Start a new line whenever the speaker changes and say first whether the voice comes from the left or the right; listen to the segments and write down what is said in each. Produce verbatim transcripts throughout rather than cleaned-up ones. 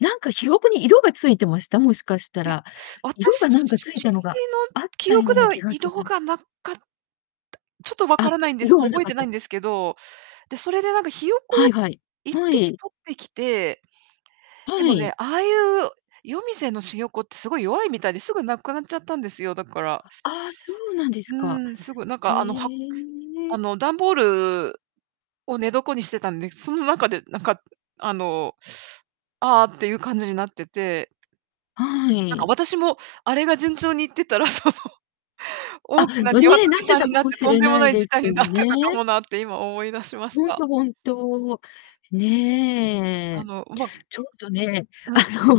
left: なんかひよこに色が付いてました、もしかした
right: いや、
left: ら？
right: わた
left: 色
right: し
left: が何か付いたのが、
right: の
left: あっ
right: 記
left: たよ
right: 憶
left: う
right: で
left: な
right: は
left: 気がす
right: 色
left: る。
right: がなかった、ちょっと分か
left: あ、
right: らないんです、
left: 色
right: も
left: は
right: う
left: な
right: 覚え
left: かっ
right: てないん
left: た。
right: ですけど、で、それでなんかひよこ
left: は
right: を
left: いはい。
right: いっ
left: ほ
right: ぴき
left: い。
right: 捕ってきて。で
left: は
right: もね、
left: い。
right: ああいう、夜店のしよこってすごい弱いみたいで、すぐ亡くなっちゃったんですよ、だから。
left: あああ、そうなんで
right: う
left: すか。
right: ーん、すぐなん
left: へ
right: かあの、はく
left: え。
right: あの、段ボールを寝床にしてたんで、その中で、なんか、あの、ああっていう感じになってて
left: は
right: なんか
left: い。
right: 私もあれが順調にいってたら、その。
left: あ、
right: 大きな
left: うん、
right: 鶏
left: ね、なって
right: さん
left: た
right: に
left: か
right: なっ
left: も
right: て、
left: し
right: とん
left: れ
right: でも
left: な
right: な
left: い
right: い
left: で
right: 事態
left: す
right: になっ
left: よ
right: てたか
left: ね。
right: もなって今思い出しまし
left: ほん
right: た。
left: と、本当。
right: あ
left: ね。
right: の、うまぐ
left: ちょっとね、
right: うん。
left: あの、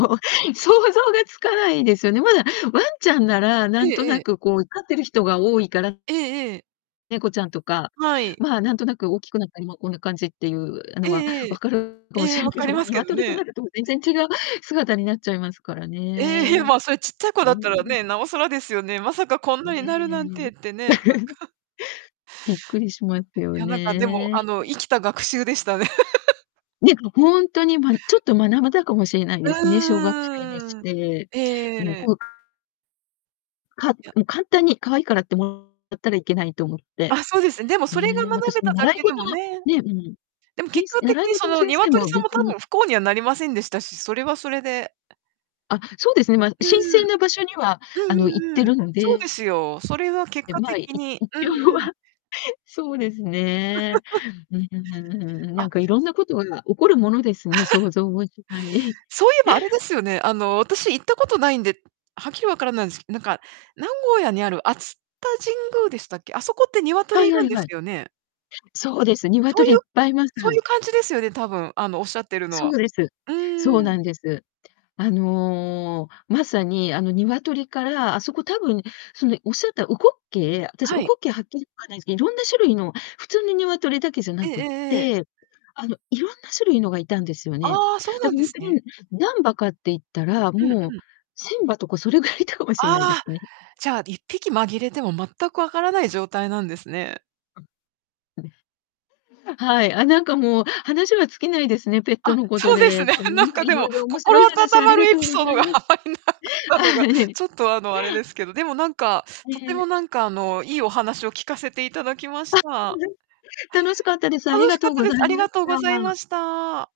left: 想像がつかないですよね。まだ、ワンちゃんなら
right: え
left: 何
right: え
left: と
right: え
left: な
right: え。
left: くこう飼ってる人が多いから
right: ええええ。
left: 猫ちゃんとか、
right: はい。
left: ま、なんとなく大きくなったりもこんな感じっていうあ
right: え
left: のは、
right: ええ
left: 分
right: え。
left: かるかも
right: え
left: し
right: え、
left: ら
right: 分
left: け
right: か
left: ど
right: り
left: も、
right: ますけど
left: 鶏と
right: ね。
left: なると全然違う姿になっちゃいますから
right: え、へ、
left: ね。
right: まあ、それちっちゃい子だ
left: ね、
right: っ
left: う
right: たら
left: う
right: ね、
left: ん。
right: なおさらですよね。まさかこんなになるなんてっ
left: ね。
right: てね。なんか。
left: びっくりしますよ
right: いや、なんかでも、
left: ね。
right: あの、
left: 何
right: 生きた学習でしたね。
left: ね、ほんとに、ま、ん、ちょっと学ばたかもしれない
right: う
left: ですね、小学生にし
right: ーん。
left: て。うん、
right: ええ。
left: こうか
right: いや。
left: うん、簡単に可愛いからってもらったらいけないと思って。
right: あ、そうですね、でもそれが
left: ね、
right: 学
left: 私
right: べ
left: も
right: ただ
left: 習い
right: けで
left: 事
right: も
left: の、
right: ね。
left: ねうん、
right: でも、
left: てん
right: 結
left: す
right: 果的
left: 習い
right: に
left: 事
right: そ
left: の
right: の
left: 先生
right: 鶏
left: も
right: さんも
left: 別
right: 多
left: に
right: 分不幸にはなりませんでしたし、それはそれで。え
left: あ、そうですね。ま、
right: うー
left: 新
right: ん。
left: 鮮な場所には、
right: う
left: あの、行っ
right: んうんう
left: て
right: ん。
left: るの
right: そうで
left: で
right: すよ。それは結
left: で、
right: 果
left: まあ、い
right: 的にうー
left: 一応
right: ん。
left: はそうですね。ん ふ、ふんふん。
right: あ。
left: 何か色んなことが起こるものですね、想像もしない。
right: そういえばあれですよね、あの、私行ったことないんで、はっきり分からないんすけなんか、名古屋にある熱田神宮でしたっけ。あそこって
left: は
right: 鶏い
left: いは
right: るん
left: い
right: です
left: はい。
right: よね？
left: そうです。
right: そうい
left: 鶏いっ
right: う、く
left: ぱいいます。
right: そういう感じですよね、たぶん、あの、おっしゃってるの
left: そ
right: は。
left: うです。
right: うー
left: そう
right: ん。
left: なんです。あの、まさにあの、鶏から、あそこ多分、その、いおっしゃった烏骨鶏、え、私、烏
right: は
left: 骨
right: い。
left: 鶏はっきりわかんないすけど、色んな種類の、普通の鶏だけじゃ
right: え
left: な
right: えええ
left: くっ
right: ええええ。
left: て、あの、色んな種類のがいたんですよね。
right: ああ、そう
left: だ
right: なん
left: かほ
right: で
left: ん
right: す
left: と
right: ね。
left: に、何羽かって言ったら、
right: うん
left: もう、
right: うん。
left: せんばとかそれぐらいいたかもしれないで
right: ああ、
left: すね。
right: じゃあ、いっぴき紛れても全く分からない状態なんですね。
left: あ、あでふはい、あ、なんかもう話は尽きないですね、ペット
right: あ、
left: のこと
right: そうです
left: で。
right: ね。
left: あ、な
right: なん
left: んか
right: かで
left: 色
right: も、
left: 々面白
right: 心
left: い
right: 温
left: 話あ
right: ま
left: り
right: る
left: が
right: エ
left: とう
right: ピ
left: ご
right: ソード
left: ざい
right: が
left: ます。
right: た
left: あ、
right: のが、
left: はい。
right: ちょっとあの、あれですけど、でもなんか、とて
left: ね。
right: もなんかあの、いいお話を聞かせていただきまし
left: あ、全
right: た。
left: 然、楽しかったです。あり
right: 楽し
left: が
right: か
left: と
right: っ
left: う
right: た
left: ご
right: で
left: ざ
right: す。
left: い
right: あり
left: ま
right: が
left: し
right: とう
left: た。
right: ございました。